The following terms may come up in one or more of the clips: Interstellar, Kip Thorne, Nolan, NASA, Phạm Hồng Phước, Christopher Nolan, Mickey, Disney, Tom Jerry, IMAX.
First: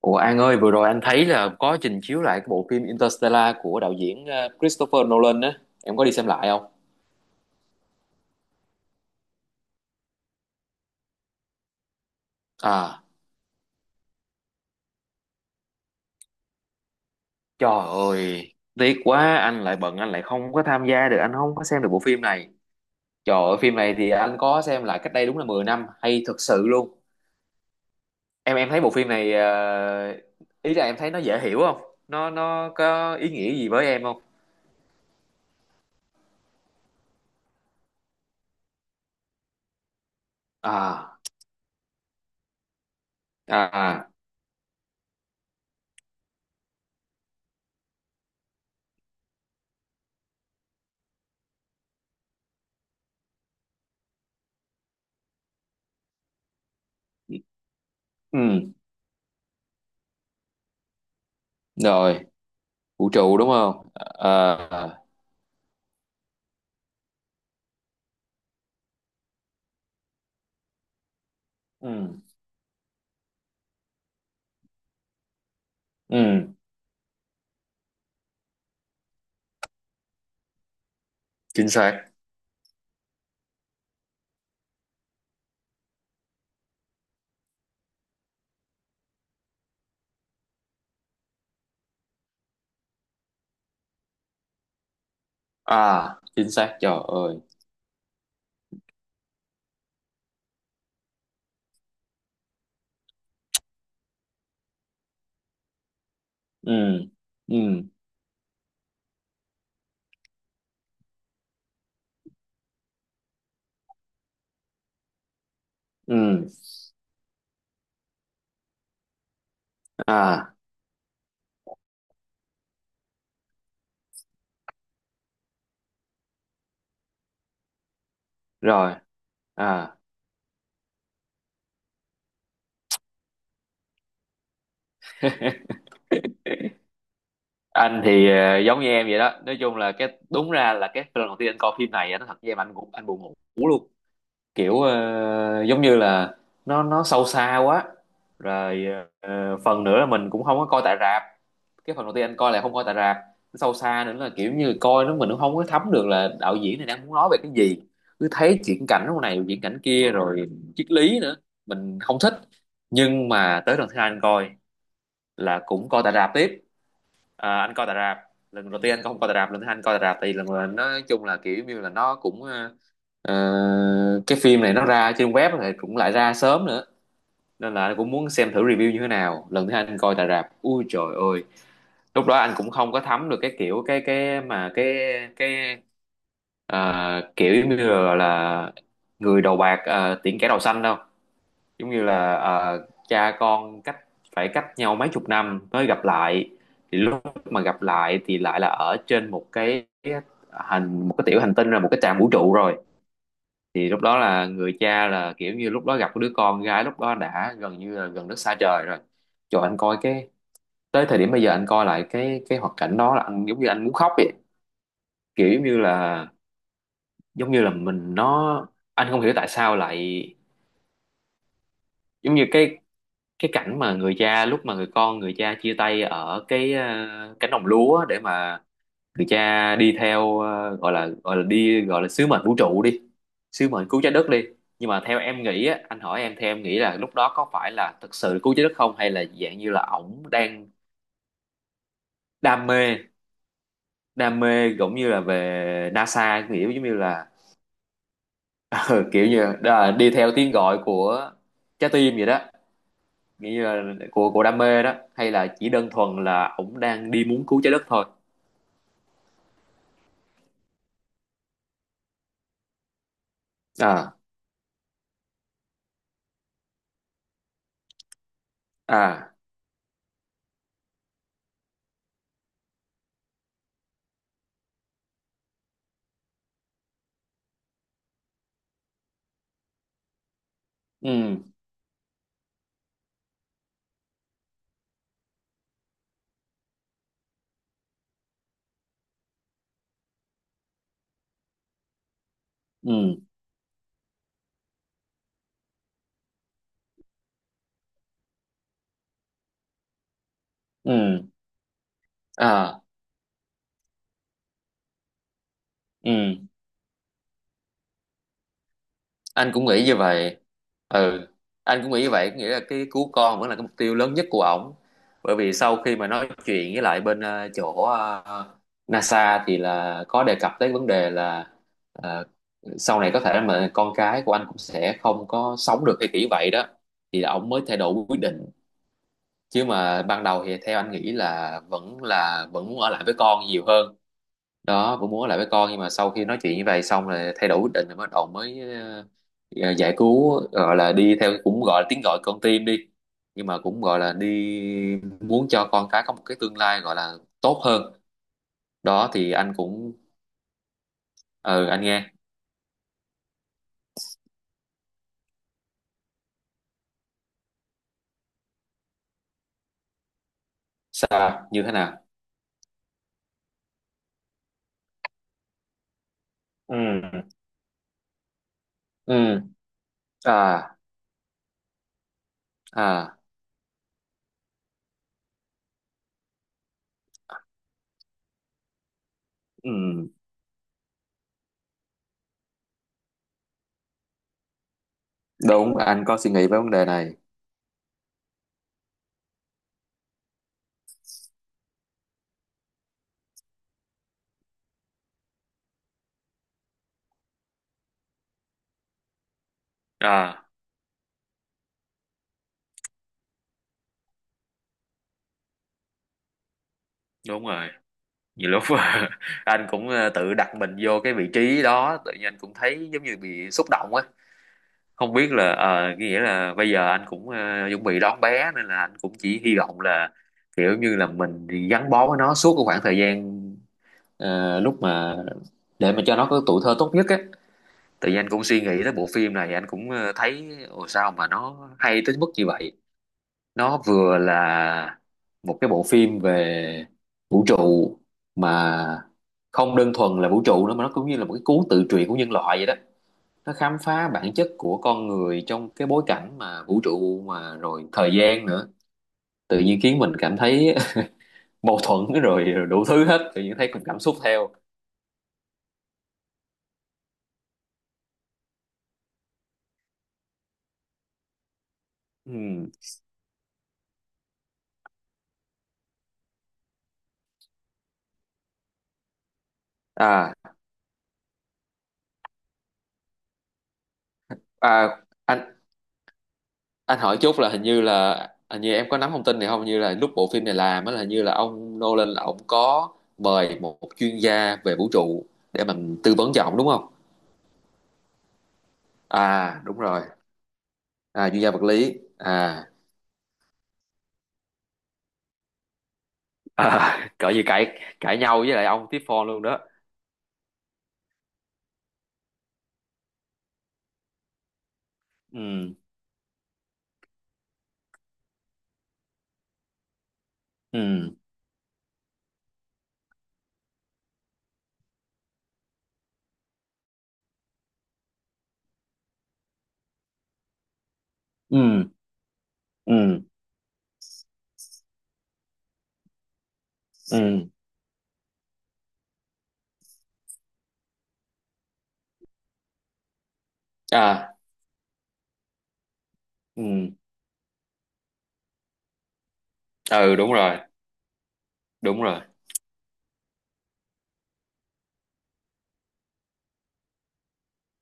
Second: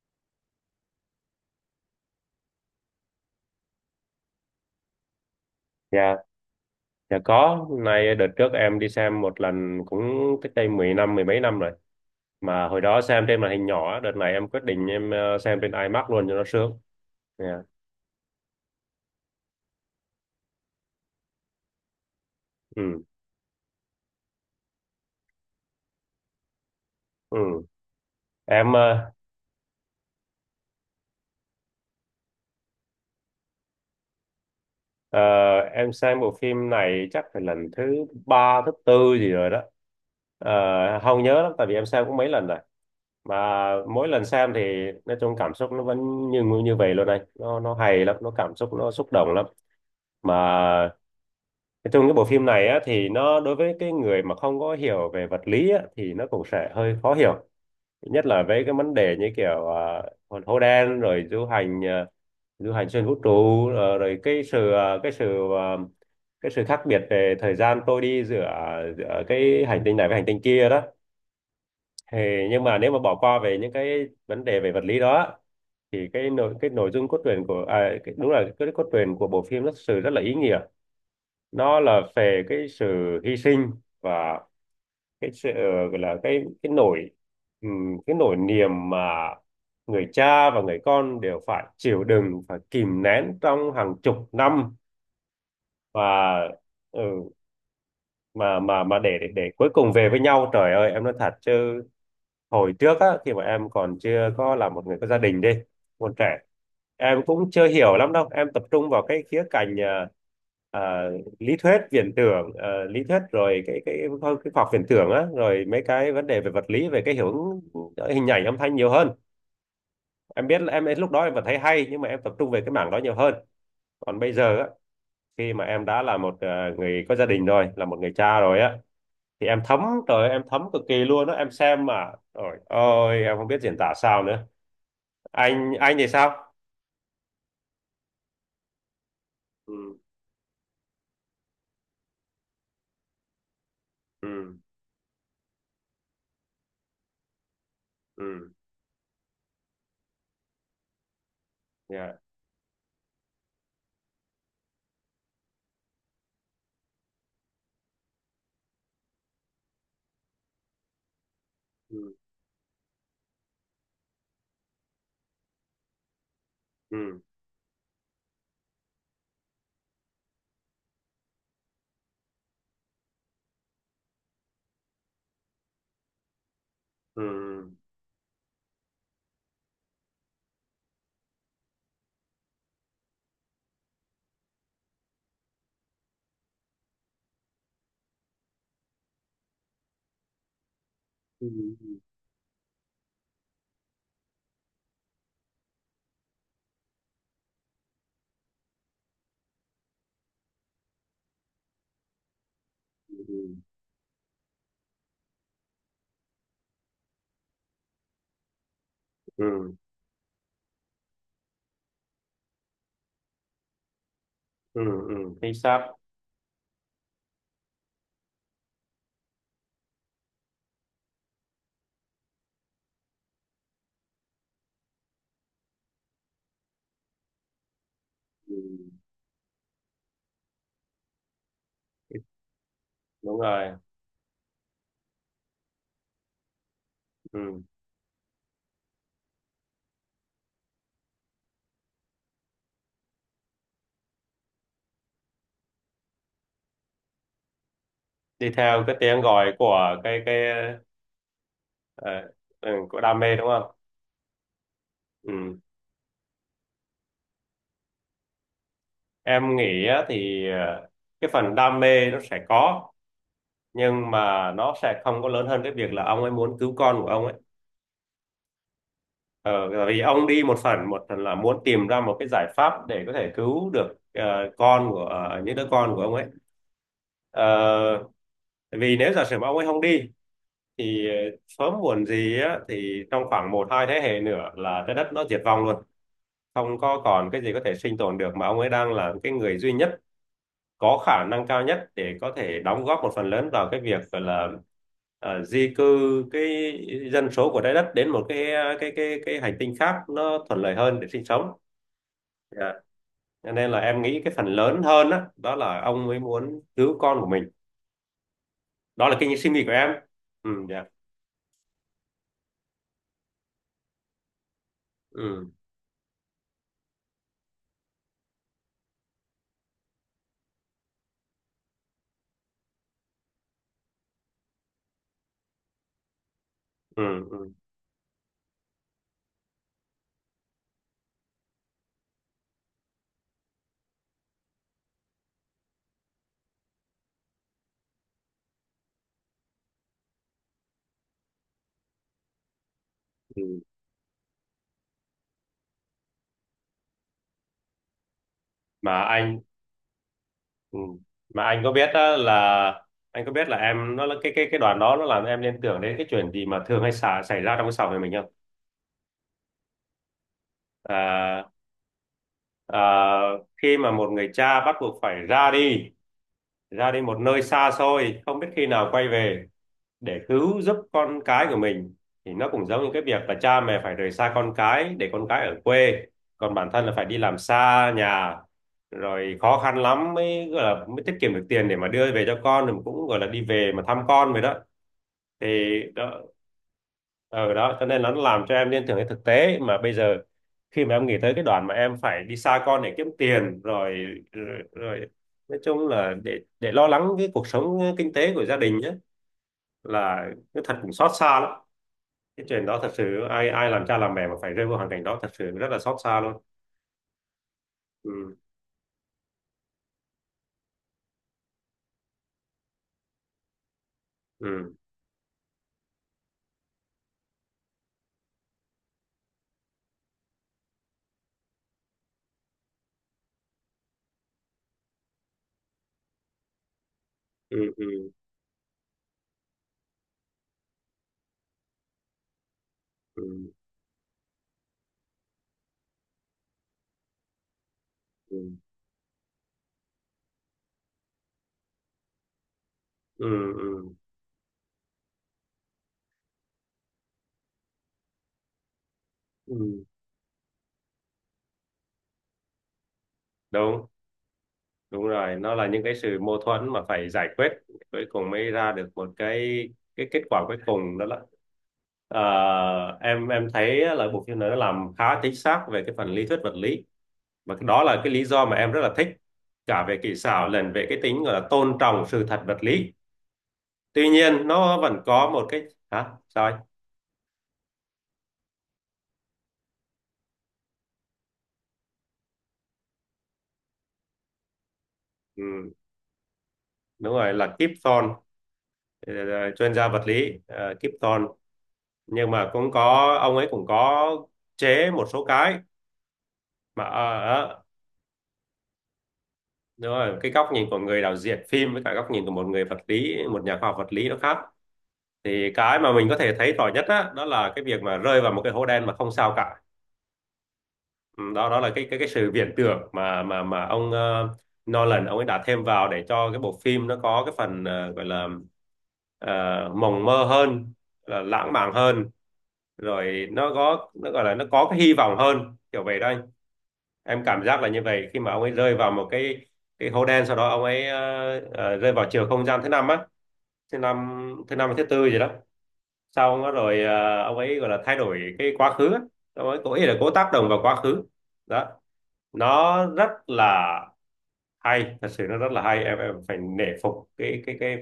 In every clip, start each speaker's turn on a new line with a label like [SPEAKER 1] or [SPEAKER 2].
[SPEAKER 1] Ủa An ơi, vừa rồi anh thấy là có trình chiếu lại cái bộ phim Interstellar của đạo diễn Christopher Nolan á. Em có đi
[SPEAKER 2] Dạ,
[SPEAKER 1] xem lại không?
[SPEAKER 2] dạ có. Hôm nay đợt trước em đi xem một lần cũng cách đây 10 năm, mười mấy năm rồi. Mà hồi đó
[SPEAKER 1] À,
[SPEAKER 2] xem trên màn hình nhỏ, đợt này em quyết định em xem trên IMAX luôn cho nó sướng. Dạ.
[SPEAKER 1] trời ơi, tiếc quá, anh lại bận, anh lại không có tham gia được, anh không có xem được bộ phim này.
[SPEAKER 2] Ừ,
[SPEAKER 1] Trời ơi, phim này thì anh có xem lại cách đây đúng là 10 năm, hay thật sự luôn.
[SPEAKER 2] ừ.
[SPEAKER 1] Em
[SPEAKER 2] Em
[SPEAKER 1] thấy bộ phim
[SPEAKER 2] ờ,
[SPEAKER 1] này, ý là em thấy nó dễ hiểu không? Nó có ý nghĩa gì với em không?
[SPEAKER 2] ờ, em xem bộ phim này chắc phải lần thứ ba, thứ tư gì rồi đó. Ờ,
[SPEAKER 1] À,
[SPEAKER 2] Không nhớ lắm, tại vì em xem cũng mấy lần rồi. Mà
[SPEAKER 1] à, à,
[SPEAKER 2] mỗi lần xem thì nói chung cảm xúc nó vẫn như như vậy luôn này. Nó hay lắm, nó cảm xúc nó xúc động lắm. Mà nói chung cái bộ phim này á, thì nó đối với cái người mà không có hiểu về vật lý á, thì nó cũng sẽ hơi khó hiểu, nhất là với
[SPEAKER 1] ừ,
[SPEAKER 2] cái vấn đề như kiểu à, hồn hố đen rồi du hành à,
[SPEAKER 1] rồi,
[SPEAKER 2] du hành xuyên
[SPEAKER 1] vũ
[SPEAKER 2] vũ trụ,
[SPEAKER 1] trụ đúng không?
[SPEAKER 2] rồi cái
[SPEAKER 1] À,
[SPEAKER 2] sự à, cái sự à, cái sự khác biệt về thời gian trôi đi giữa giữa cái hành tinh này với hành tinh kia đó
[SPEAKER 1] ừ,
[SPEAKER 2] thì nhưng mà nếu mà bỏ qua về những cái vấn đề về vật lý đó thì cái
[SPEAKER 1] ừ,
[SPEAKER 2] nội cái nội dung cốt truyện của đúng là cái cốt truyện của bộ phim nó thực sự rất là ý nghĩa.
[SPEAKER 1] chính
[SPEAKER 2] Nó là
[SPEAKER 1] xác.
[SPEAKER 2] về cái sự hy sinh và cái sự, gọi là cái nỗi, cái nỗi niềm mà người cha và người con đều phải chịu đựng, phải kìm nén trong hàng chục năm
[SPEAKER 1] À,
[SPEAKER 2] và
[SPEAKER 1] chính xác trời
[SPEAKER 2] ừ,
[SPEAKER 1] ơi.
[SPEAKER 2] mà để cuối cùng về với nhau. Trời ơi em nói thật chứ, hồi trước á khi mà em còn chưa có là một người có gia đình đi, còn trẻ,
[SPEAKER 1] Ừ,
[SPEAKER 2] em cũng chưa
[SPEAKER 1] ừ,
[SPEAKER 2] hiểu lắm đâu, em tập trung vào cái khía cạnh à, lý thuyết viễn tưởng, lý thuyết, rồi cái khoa học viễn tưởng á, rồi mấy cái vấn đề
[SPEAKER 1] ừ,
[SPEAKER 2] về vật lý, về cái hiệu ứng hình ảnh âm thanh nhiều hơn. Em
[SPEAKER 1] à,
[SPEAKER 2] biết là em lúc đó em vẫn thấy hay nhưng mà em tập trung về cái mảng đó nhiều hơn. Còn bây giờ á, khi mà em đã là một người có gia đình rồi, là một người cha rồi á,
[SPEAKER 1] rồi,
[SPEAKER 2] thì em thấm.
[SPEAKER 1] à,
[SPEAKER 2] Trời ơi, em thấm cực kỳ luôn đó, em xem mà ôi ôi em không biết diễn tả sao nữa. Anh thì sao?
[SPEAKER 1] anh thì giống như em vậy đó, nói chung là
[SPEAKER 2] Ừ.
[SPEAKER 1] cái đúng ra là cái lần đầu tiên anh coi phim này á, nó thật với em anh cũng anh buồn ngủ luôn,
[SPEAKER 2] Ừ.
[SPEAKER 1] kiểu giống như là nó sâu xa quá
[SPEAKER 2] Ừ.
[SPEAKER 1] rồi. Phần nữa là mình cũng không có coi tại rạp, cái phần đầu
[SPEAKER 2] Dạ.
[SPEAKER 1] tiên anh coi là không coi tại rạp, nó sâu xa nữa là kiểu như coi nó mình cũng không có thấm được là đạo diễn này đang muốn nói về cái gì, cứ thấy chuyển cảnh lúc này chuyển cảnh kia rồi triết lý nữa mình
[SPEAKER 2] Ừ.
[SPEAKER 1] không thích. Nhưng mà tới lần thứ hai anh coi là cũng coi tại rạp tiếp.
[SPEAKER 2] Ừ.
[SPEAKER 1] À, anh coi tại rạp, lần đầu tiên anh không coi tại rạp, lần thứ hai anh coi tại rạp thì lần là nói chung là kiểu như là nó cũng cái phim này nó ra trên web thì cũng lại ra sớm nữa
[SPEAKER 2] Ừ.
[SPEAKER 1] nên là anh cũng muốn xem thử review như thế nào. Lần thứ hai anh coi tại rạp, ui trời ơi, lúc đó anh cũng không có thấm được cái kiểu cái mà cái kiểu giống như là người đầu bạc, tiễn kẻ đầu xanh đâu,
[SPEAKER 2] Ừ.
[SPEAKER 1] giống như là cha con cách, phải cách nhau mấy chục năm mới gặp lại, thì lúc mà gặp lại thì lại là ở trên một cái hành, một cái tiểu hành tinh, là một cái trạm vũ trụ rồi.
[SPEAKER 2] Ừ.
[SPEAKER 1] Thì lúc đó là người cha là kiểu như lúc đó gặp cái đứa con gái lúc đó đã gần như là gần đất xa trời rồi, cho
[SPEAKER 2] Ừ.
[SPEAKER 1] anh coi cái, tới thời điểm bây giờ anh coi lại cái hoạt cảnh đó là anh giống như anh muốn khóc vậy,
[SPEAKER 2] Ừ. Ừ
[SPEAKER 1] kiểu
[SPEAKER 2] chính xác.
[SPEAKER 1] giống như là mình nó, anh không hiểu tại sao lại giống như cái cảnh mà người cha lúc mà người con người cha chia tay ở cái cánh đồng lúa để
[SPEAKER 2] Ừ.
[SPEAKER 1] mà người cha đi theo gọi là, gọi là đi, gọi là sứ mệnh vũ trụ đi,
[SPEAKER 2] Đúng
[SPEAKER 1] sứ
[SPEAKER 2] rồi.
[SPEAKER 1] mệnh cứu trái đất đi. Nhưng mà theo em nghĩ á, anh hỏi em, theo em nghĩ là lúc đó có
[SPEAKER 2] Ừ.
[SPEAKER 1] phải là thực sự cứu trái đất không hay là dạng như là ổng đang đam mê, đam mê giống như là về NASA, kiểu giống như là
[SPEAKER 2] Đi theo cái
[SPEAKER 1] ừ,
[SPEAKER 2] tiếng
[SPEAKER 1] kiểu như
[SPEAKER 2] gọi
[SPEAKER 1] là
[SPEAKER 2] của
[SPEAKER 1] đi
[SPEAKER 2] cái
[SPEAKER 1] theo
[SPEAKER 2] cái
[SPEAKER 1] tiếng gọi của trái
[SPEAKER 2] ờ,
[SPEAKER 1] tim vậy đó,
[SPEAKER 2] ừ, của đam mê đúng
[SPEAKER 1] nghĩa như
[SPEAKER 2] không?
[SPEAKER 1] là của đam mê đó, hay
[SPEAKER 2] Ừ.
[SPEAKER 1] là chỉ đơn thuần là ổng đang đi muốn cứu trái đất thôi.
[SPEAKER 2] Em nghĩ á, thì cái phần đam mê nó sẽ có nhưng
[SPEAKER 1] À,
[SPEAKER 2] mà nó sẽ không có lớn hơn cái việc là ông ấy muốn cứu con của ông ấy.
[SPEAKER 1] à,
[SPEAKER 2] Ờ, vì ông đi một phần, một phần là muốn tìm ra một cái giải pháp để có thể cứu được con của những đứa con của ông ấy. Ờ, vì nếu giả sử mà ông ấy không đi thì
[SPEAKER 1] ừ,
[SPEAKER 2] sớm muộn gì á, thì trong khoảng một hai thế hệ nữa là trái đất nó diệt vong luôn, không có còn cái gì có thể sinh tồn được, mà ông ấy đang là cái người duy nhất có khả năng cao nhất để có thể đóng
[SPEAKER 1] ừ,
[SPEAKER 2] góp một phần lớn vào cái việc gọi là di cư cái dân số của trái đất đến một cái cái hành tinh khác nó thuận lợi hơn để
[SPEAKER 1] ừ,
[SPEAKER 2] sinh sống. Dạ.
[SPEAKER 1] à,
[SPEAKER 2] Cho nên là em nghĩ cái phần lớn hơn đó, đó là ông
[SPEAKER 1] ừ,
[SPEAKER 2] mới muốn cứu con của mình. Đó là cái
[SPEAKER 1] anh
[SPEAKER 2] suy
[SPEAKER 1] cũng
[SPEAKER 2] nghĩ của
[SPEAKER 1] nghĩ
[SPEAKER 2] em.
[SPEAKER 1] như vậy.
[SPEAKER 2] Ừ, dạ.
[SPEAKER 1] Ừ, anh cũng nghĩ như vậy, có nghĩa là cái cứu con vẫn là cái mục tiêu lớn nhất của ổng, bởi
[SPEAKER 2] Ừ.
[SPEAKER 1] vì sau khi mà nói chuyện với lại bên chỗ NASA thì là có đề cập tới vấn đề là ờ, sau này có thể mà con cái của anh cũng sẽ không có sống được hay kiểu vậy đó,
[SPEAKER 2] Ừ.
[SPEAKER 1] thì ổng
[SPEAKER 2] Ừ.
[SPEAKER 1] mới thay đổi quyết định. Chứ mà ban đầu thì theo anh nghĩ là vẫn muốn ở lại với con nhiều hơn, đó cũng muốn ở lại với con, nhưng mà sau khi nói chuyện như vậy xong rồi thay đổi quyết định, rồi bắt đầu mới giải cứu, gọi là đi theo cũng gọi là tiếng gọi con tim đi,
[SPEAKER 2] Ừ.
[SPEAKER 1] nhưng mà cũng gọi là đi muốn cho con cái có một cái tương lai gọi là tốt hơn.
[SPEAKER 2] Mà
[SPEAKER 1] Đó thì
[SPEAKER 2] anh,
[SPEAKER 1] anh cũng,
[SPEAKER 2] ừ, mà anh
[SPEAKER 1] ừ
[SPEAKER 2] có
[SPEAKER 1] anh
[SPEAKER 2] biết
[SPEAKER 1] nghe.
[SPEAKER 2] đó là, anh có biết là em nó là cái đoàn đó nó làm em liên tưởng đến cái chuyện gì mà thường hay xảy ra trong cái xã hội mình không?
[SPEAKER 1] Sao
[SPEAKER 2] À,
[SPEAKER 1] như thế nào?
[SPEAKER 2] ờ, khi mà một người cha bắt buộc phải ra đi,
[SPEAKER 1] Ừ,
[SPEAKER 2] ra đi một nơi xa xôi không biết khi nào quay
[SPEAKER 1] ừ,
[SPEAKER 2] về, để cứu
[SPEAKER 1] à,
[SPEAKER 2] giúp con cái của mình, thì nó cũng giống như cái
[SPEAKER 1] à,
[SPEAKER 2] việc là cha mẹ phải rời xa con cái để con cái ở quê, còn bản thân là phải đi làm xa nhà, rồi khó khăn
[SPEAKER 1] ừ,
[SPEAKER 2] lắm mới gọi là mới tiết kiệm được tiền để mà đưa về cho con, rồi cũng gọi là đi về mà thăm con vậy đó.
[SPEAKER 1] đúng
[SPEAKER 2] Thì
[SPEAKER 1] anh có
[SPEAKER 2] đó,
[SPEAKER 1] suy nghĩ về vấn đề này.
[SPEAKER 2] ừ đó, cho nên nó làm cho em liên tưởng đến thực tế mà bây giờ, khi mà em nghĩ tới cái đoạn mà em phải đi xa con để kiếm tiền rồi, rồi, rồi nói chung là để lo lắng cái cuộc sống kinh tế của gia đình nhé, là
[SPEAKER 1] À,
[SPEAKER 2] cái thật cũng xót xa lắm. Cái chuyện đó thật sự ai ai làm cha làm mẹ mà phải rơi vào hoàn cảnh đó thật sự rất là xót xa luôn.
[SPEAKER 1] đúng rồi.
[SPEAKER 2] Ừ.
[SPEAKER 1] Nhiều lúc anh cũng tự đặt mình vô cái vị trí đó, tự nhiên anh cũng thấy giống như bị xúc động á.
[SPEAKER 2] Ừ.
[SPEAKER 1] Không biết là nghĩa là bây giờ anh cũng chuẩn bị đón bé nên là anh cũng chỉ hy vọng là kiểu như là mình thì gắn bó với nó suốt cái khoảng thời gian lúc mà để mà cho nó có tuổi thơ tốt nhất á.
[SPEAKER 2] Ừ. Ừ.
[SPEAKER 1] Tự nhiên anh cũng suy nghĩ tới bộ phim này, anh cũng thấy ồ sao mà nó hay tới mức như vậy.
[SPEAKER 2] Ừ.
[SPEAKER 1] Nó vừa là một cái bộ phim về vũ trụ
[SPEAKER 2] Ừ.
[SPEAKER 1] mà không đơn thuần là vũ trụ nữa, mà nó cũng như là một cái cuốn tự truyện của nhân loại vậy đó,
[SPEAKER 2] Ừ.
[SPEAKER 1] nó
[SPEAKER 2] Ừ.
[SPEAKER 1] khám phá bản chất của con người trong cái bối cảnh mà vũ trụ mà rồi thời gian nữa, tự nhiên
[SPEAKER 2] Ừ.
[SPEAKER 1] khiến mình cảm thấy mâu thuẫn rồi, rồi đủ thứ hết, tự nhiên thấy cùng
[SPEAKER 2] Đúng,
[SPEAKER 1] cảm xúc theo.
[SPEAKER 2] đúng rồi, nó là những cái sự mâu thuẫn mà phải giải quyết, cuối cùng mới ra được một cái kết quả cuối cùng đó là, ờ,
[SPEAKER 1] Ừm.
[SPEAKER 2] em thấy là bộ phim này nó làm khá chính xác về cái phần lý thuyết vật lý, và cái đó là cái lý do mà em rất là thích, cả về kỹ xảo
[SPEAKER 1] À,
[SPEAKER 2] lẫn về cái tính gọi là tôn trọng sự thật vật lý. Tuy nhiên nó
[SPEAKER 1] à,
[SPEAKER 2] vẫn có
[SPEAKER 1] anh
[SPEAKER 2] một cái, hả sao anh?
[SPEAKER 1] anh hỏi chút là hình như em có nắm thông tin này không? Hình như là lúc bộ phim này làm á là hình như là ông Nolan là ông có mời một chuyên gia về vũ trụ để
[SPEAKER 2] Ừ,
[SPEAKER 1] mình tư vấn cho ông đúng không?
[SPEAKER 2] đúng rồi, là Kip Thorne. ờ,
[SPEAKER 1] À
[SPEAKER 2] Chuyên
[SPEAKER 1] đúng
[SPEAKER 2] gia
[SPEAKER 1] rồi.
[SPEAKER 2] vật lý, Kip Thorne.
[SPEAKER 1] À chuyên gia vật lý
[SPEAKER 2] Nhưng
[SPEAKER 1] à,
[SPEAKER 2] mà cũng có, ông ấy cũng có chế một số cái mà,
[SPEAKER 1] à cỡ như cãi, cãi nhau với lại ông tiếp phone luôn đó.
[SPEAKER 2] đúng rồi, cái góc nhìn của người đạo diễn phim với cả góc nhìn của một người vật lý, một nhà khoa học vật lý, nó khác. Thì
[SPEAKER 1] Ừ,
[SPEAKER 2] cái mà mình có thể thấy rõ nhất á, đó là cái việc mà rơi vào một cái hố đen mà không sao cả.
[SPEAKER 1] ừ,
[SPEAKER 2] Ừ, đó đó là cái sự viễn tưởng mà ông Nolan ông ấy đã thêm vào để cho cái bộ phim nó có cái phần, gọi là, ờ, mộng mơ hơn, là lãng mạn
[SPEAKER 1] ừ,
[SPEAKER 2] hơn,
[SPEAKER 1] ừ,
[SPEAKER 2] rồi nó có, nó gọi là nó có cái hy vọng hơn kiểu vậy đó anh. Em cảm
[SPEAKER 1] ừ,
[SPEAKER 2] giác là như vậy khi mà ông ấy rơi vào một cái hố đen, sau đó ông ấy rơi vào chiều không gian thứ năm á, thứ năm,
[SPEAKER 1] à,
[SPEAKER 2] thứ năm hay thứ tư gì đó, xong đó rồi
[SPEAKER 1] ừ,
[SPEAKER 2] ông ấy gọi là thay đổi cái quá khứ á. Ông ấy cố ý là cố
[SPEAKER 1] ừ,
[SPEAKER 2] tác
[SPEAKER 1] đúng
[SPEAKER 2] động
[SPEAKER 1] rồi,
[SPEAKER 2] vào quá khứ. Đó,
[SPEAKER 1] đúng rồi.
[SPEAKER 2] nó rất là hay, thật sự nó rất là hay. Em phải nể phục cái cái cái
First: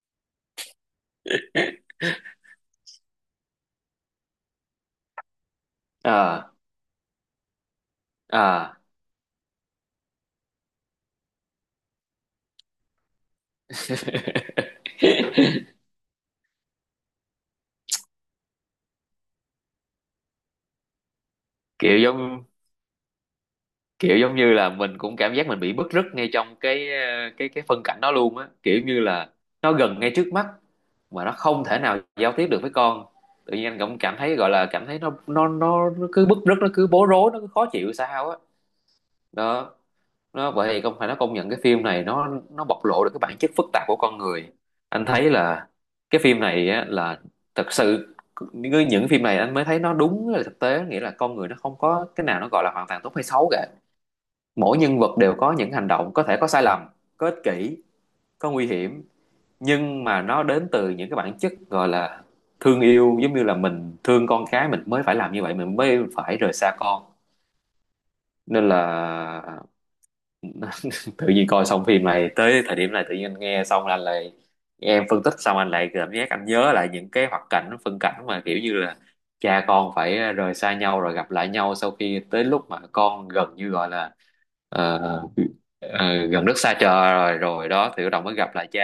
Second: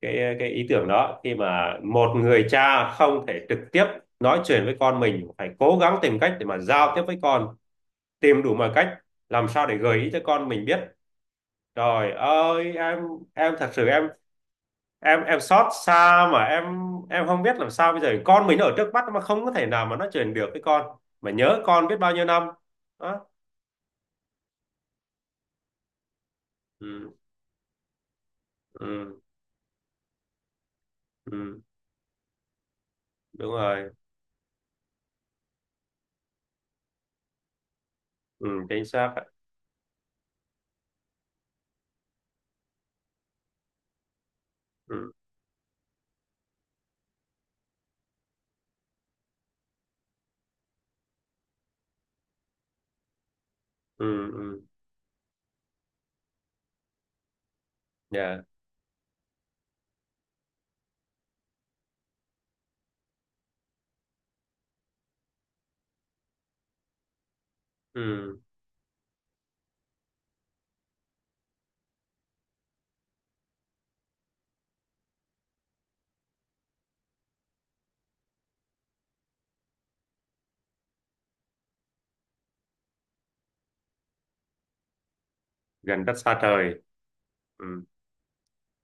[SPEAKER 2] cái cái ý tưởng đó, khi mà một người cha không thể trực tiếp nói chuyện với con mình, phải cố gắng tìm cách
[SPEAKER 1] À,
[SPEAKER 2] để mà giao tiếp với con, tìm đủ mọi
[SPEAKER 1] à,
[SPEAKER 2] cách làm sao để gợi ý cho con mình biết. Trời ơi em thật sự em, em xót xa mà em không biết làm sao bây giờ, con mình nó ở trước mắt mà không có thể nào mà nó truyền được cái, con mà nhớ con biết
[SPEAKER 1] kiểu
[SPEAKER 2] bao nhiêu
[SPEAKER 1] giống,
[SPEAKER 2] năm. Đó.
[SPEAKER 1] kiểu giống như là mình cũng cảm giác mình bị bứt rứt ngay trong cái
[SPEAKER 2] Ừ.
[SPEAKER 1] cái phân cảnh đó luôn á, kiểu như
[SPEAKER 2] Ừ.
[SPEAKER 1] là nó gần ngay trước mắt mà nó
[SPEAKER 2] Ừ.
[SPEAKER 1] không thể nào giao tiếp được với con,
[SPEAKER 2] Đúng
[SPEAKER 1] tự nhiên anh
[SPEAKER 2] rồi.
[SPEAKER 1] cũng cảm thấy, gọi là cảm thấy nó cứ bứt rứt, nó cứ bối rối, nó cứ khó chịu sao á.
[SPEAKER 2] Ừ, chính xác ạ.
[SPEAKER 1] Đó. Nó vậy thì không phải, nó công nhận cái phim này nó bộc lộ được cái bản chất phức tạp của con người. Anh
[SPEAKER 2] Ừ.
[SPEAKER 1] thấy là cái phim này á, là thật sự, những phim này anh mới thấy nó đúng là thực tế, nghĩa là con người nó không có cái nào nó gọi là hoàn toàn tốt hay xấu cả,
[SPEAKER 2] Ừ. Ừ.
[SPEAKER 1] mỗi nhân vật đều có những hành động có thể có sai lầm, có ích kỷ,
[SPEAKER 2] Dạ.
[SPEAKER 1] có nguy hiểm, nhưng mà nó đến từ những cái bản chất gọi là thương yêu, giống như là mình thương con cái mình mới phải làm như vậy, mình mới phải rời xa con.
[SPEAKER 2] Ừ.
[SPEAKER 1] Nên là tự nhiên coi xong phim này tới thời điểm này, tự nhiên anh nghe xong là anh lại nghe em phân tích xong anh lại cảm giác anh nhớ lại những cái hoạt cảnh phân cảnh mà kiểu như là cha con phải rời xa nhau rồi gặp lại nhau sau khi tới lúc mà con gần như gọi là ờ,
[SPEAKER 2] Gần đất xa
[SPEAKER 1] gần đất xa
[SPEAKER 2] trời.
[SPEAKER 1] trời rồi rồi
[SPEAKER 2] Ừ.
[SPEAKER 1] đó, thì bắt đầu mới gặp lại cha,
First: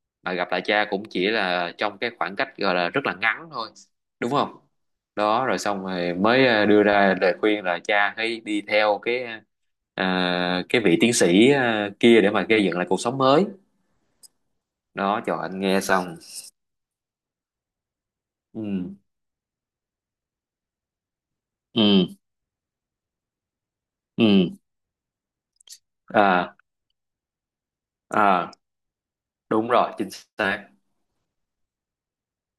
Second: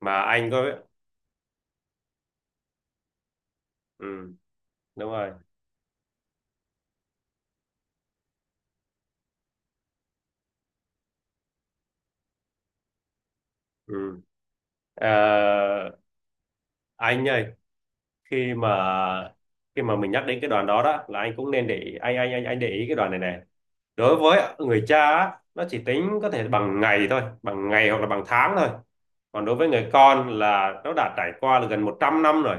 [SPEAKER 2] Mà
[SPEAKER 1] mà gặp
[SPEAKER 2] anh
[SPEAKER 1] lại
[SPEAKER 2] có.
[SPEAKER 1] cha cũng chỉ là trong cái khoảng cách gọi là rất là ngắn thôi,
[SPEAKER 2] Ừ,
[SPEAKER 1] đúng không?
[SPEAKER 2] đúng rồi.
[SPEAKER 1] Đó rồi xong rồi mới đưa ra lời khuyên là cha hãy đi theo cái à, cái vị tiến sĩ à, kia để mà gây dựng lại cuộc sống mới.
[SPEAKER 2] Ừ.
[SPEAKER 1] Đó cho anh
[SPEAKER 2] Ờ,
[SPEAKER 1] nghe xong.
[SPEAKER 2] anh ơi, khi mà,
[SPEAKER 1] Ừ,
[SPEAKER 2] khi mà mình nhắc đến cái đoàn đó đó là anh cũng nên để ý-
[SPEAKER 1] ừ,
[SPEAKER 2] anh để ý cái đoàn này này, đối với
[SPEAKER 1] ừ,
[SPEAKER 2] người cha á, nó chỉ tính có thể
[SPEAKER 1] à,
[SPEAKER 2] bằng ngày thôi, bằng ngày hoặc là bằng
[SPEAKER 1] à,
[SPEAKER 2] tháng thôi. Còn đối với
[SPEAKER 1] đúng
[SPEAKER 2] người
[SPEAKER 1] rồi chính
[SPEAKER 2] con
[SPEAKER 1] xác.
[SPEAKER 2] là nó đã trải qua là gần 100 năm rồi,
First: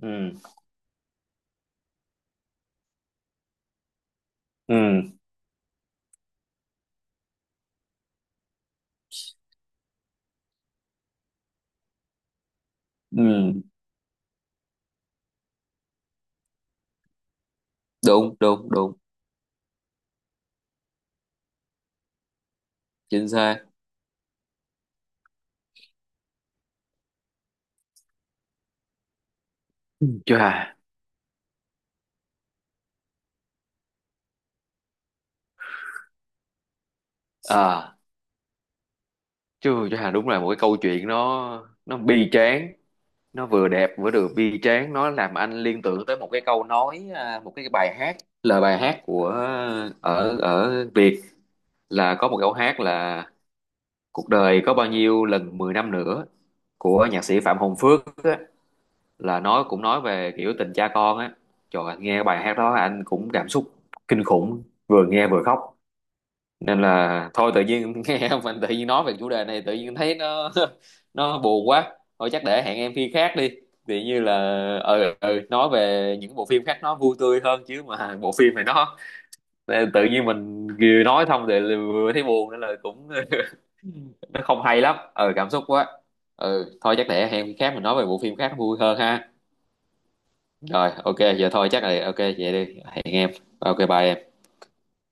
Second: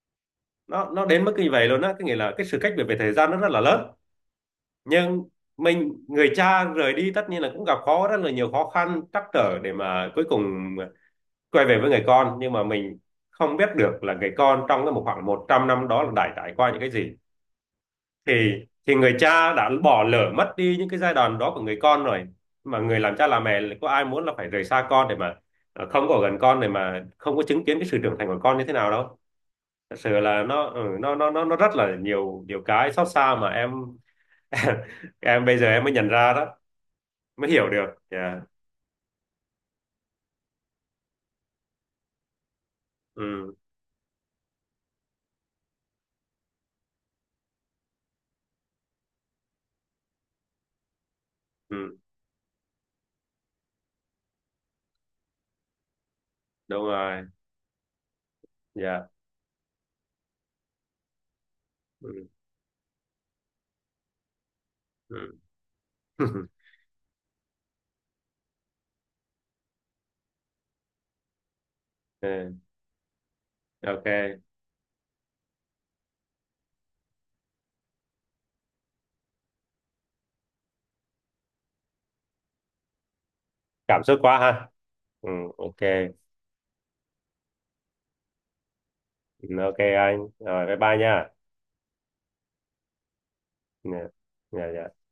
[SPEAKER 1] Ừ,
[SPEAKER 2] nó đến mức như vậy luôn á, cái nghĩa là cái sự cách biệt về thời gian nó rất là lớn.
[SPEAKER 1] ừ,
[SPEAKER 2] Nhưng mình, người cha rời đi tất nhiên là cũng gặp khó, rất là nhiều khó khăn trắc trở để mà cuối cùng quay về với người con, nhưng mà mình không
[SPEAKER 1] ừ,
[SPEAKER 2] biết được là người con trong cái một khoảng 100 năm đó là đã trải qua những cái gì,
[SPEAKER 1] đúng
[SPEAKER 2] thì
[SPEAKER 1] đúng đúng,
[SPEAKER 2] thì người cha đã bỏ lỡ mất đi những cái giai đoạn đó của người con rồi. Mà người làm cha
[SPEAKER 1] chính
[SPEAKER 2] làm
[SPEAKER 1] xác.
[SPEAKER 2] mẹ có ai muốn là phải rời xa con để mà không có ở gần con, để mà không có chứng kiến cái sự trưởng thành của con như thế nào đâu. Thật sự là nó,
[SPEAKER 1] Chà,
[SPEAKER 2] ừ, nó rất là nhiều, nhiều cái xót xa mà em. Em bây giờ em mới nhận ra đó, mới hiểu được.
[SPEAKER 1] à,
[SPEAKER 2] Dạ.
[SPEAKER 1] chưa, chà đúng là một cái câu chuyện nó bi tráng, nó
[SPEAKER 2] Ừ.
[SPEAKER 1] vừa đẹp vừa được bi tráng, nó làm anh liên tưởng tới một cái câu nói à, một cái bài hát, lời bài hát của à, ở ở Việt,
[SPEAKER 2] Ừ,
[SPEAKER 1] là có một câu hát là "Cuộc đời có bao nhiêu lần 10 năm nữa"
[SPEAKER 2] đúng
[SPEAKER 1] của
[SPEAKER 2] rồi.
[SPEAKER 1] nhạc sĩ Phạm Hồng Phước á,
[SPEAKER 2] Dạ.
[SPEAKER 1] là nó cũng nói về kiểu tình cha con á. Trời ơi,
[SPEAKER 2] Ừ.
[SPEAKER 1] nghe bài hát đó anh cũng cảm xúc kinh khủng, vừa nghe
[SPEAKER 2] Ừ.
[SPEAKER 1] vừa khóc. Nên là thôi tự nhiên nghe mình tự nhiên nói về chủ đề này tự nhiên thấy nó nó buồn quá. Thôi chắc
[SPEAKER 2] Ừ,
[SPEAKER 1] để hẹn em khi khác đi. Tự như là
[SPEAKER 2] ok.
[SPEAKER 1] ừ, ừ nói về những bộ phim khác nó vui tươi hơn, chứ mà bộ phim này nó, tự nhiên mình vừa nói xong thì vừa thấy buồn nên là cũng
[SPEAKER 2] Cảm xúc quá
[SPEAKER 1] nó không
[SPEAKER 2] ha.
[SPEAKER 1] hay lắm.
[SPEAKER 2] Ừ,
[SPEAKER 1] Ừ cảm xúc
[SPEAKER 2] ok.
[SPEAKER 1] quá. Ừ thôi chắc để hẹn khác mình nói về bộ phim khác nó vui hơn ha.
[SPEAKER 2] Ừ, ok anh, rồi bye
[SPEAKER 1] Rồi
[SPEAKER 2] bye
[SPEAKER 1] ok
[SPEAKER 2] nha.
[SPEAKER 1] giờ thôi chắc là ok vậy đi, hẹn em, ok bye
[SPEAKER 2] Dạ.
[SPEAKER 1] em.
[SPEAKER 2] Dạ dạ.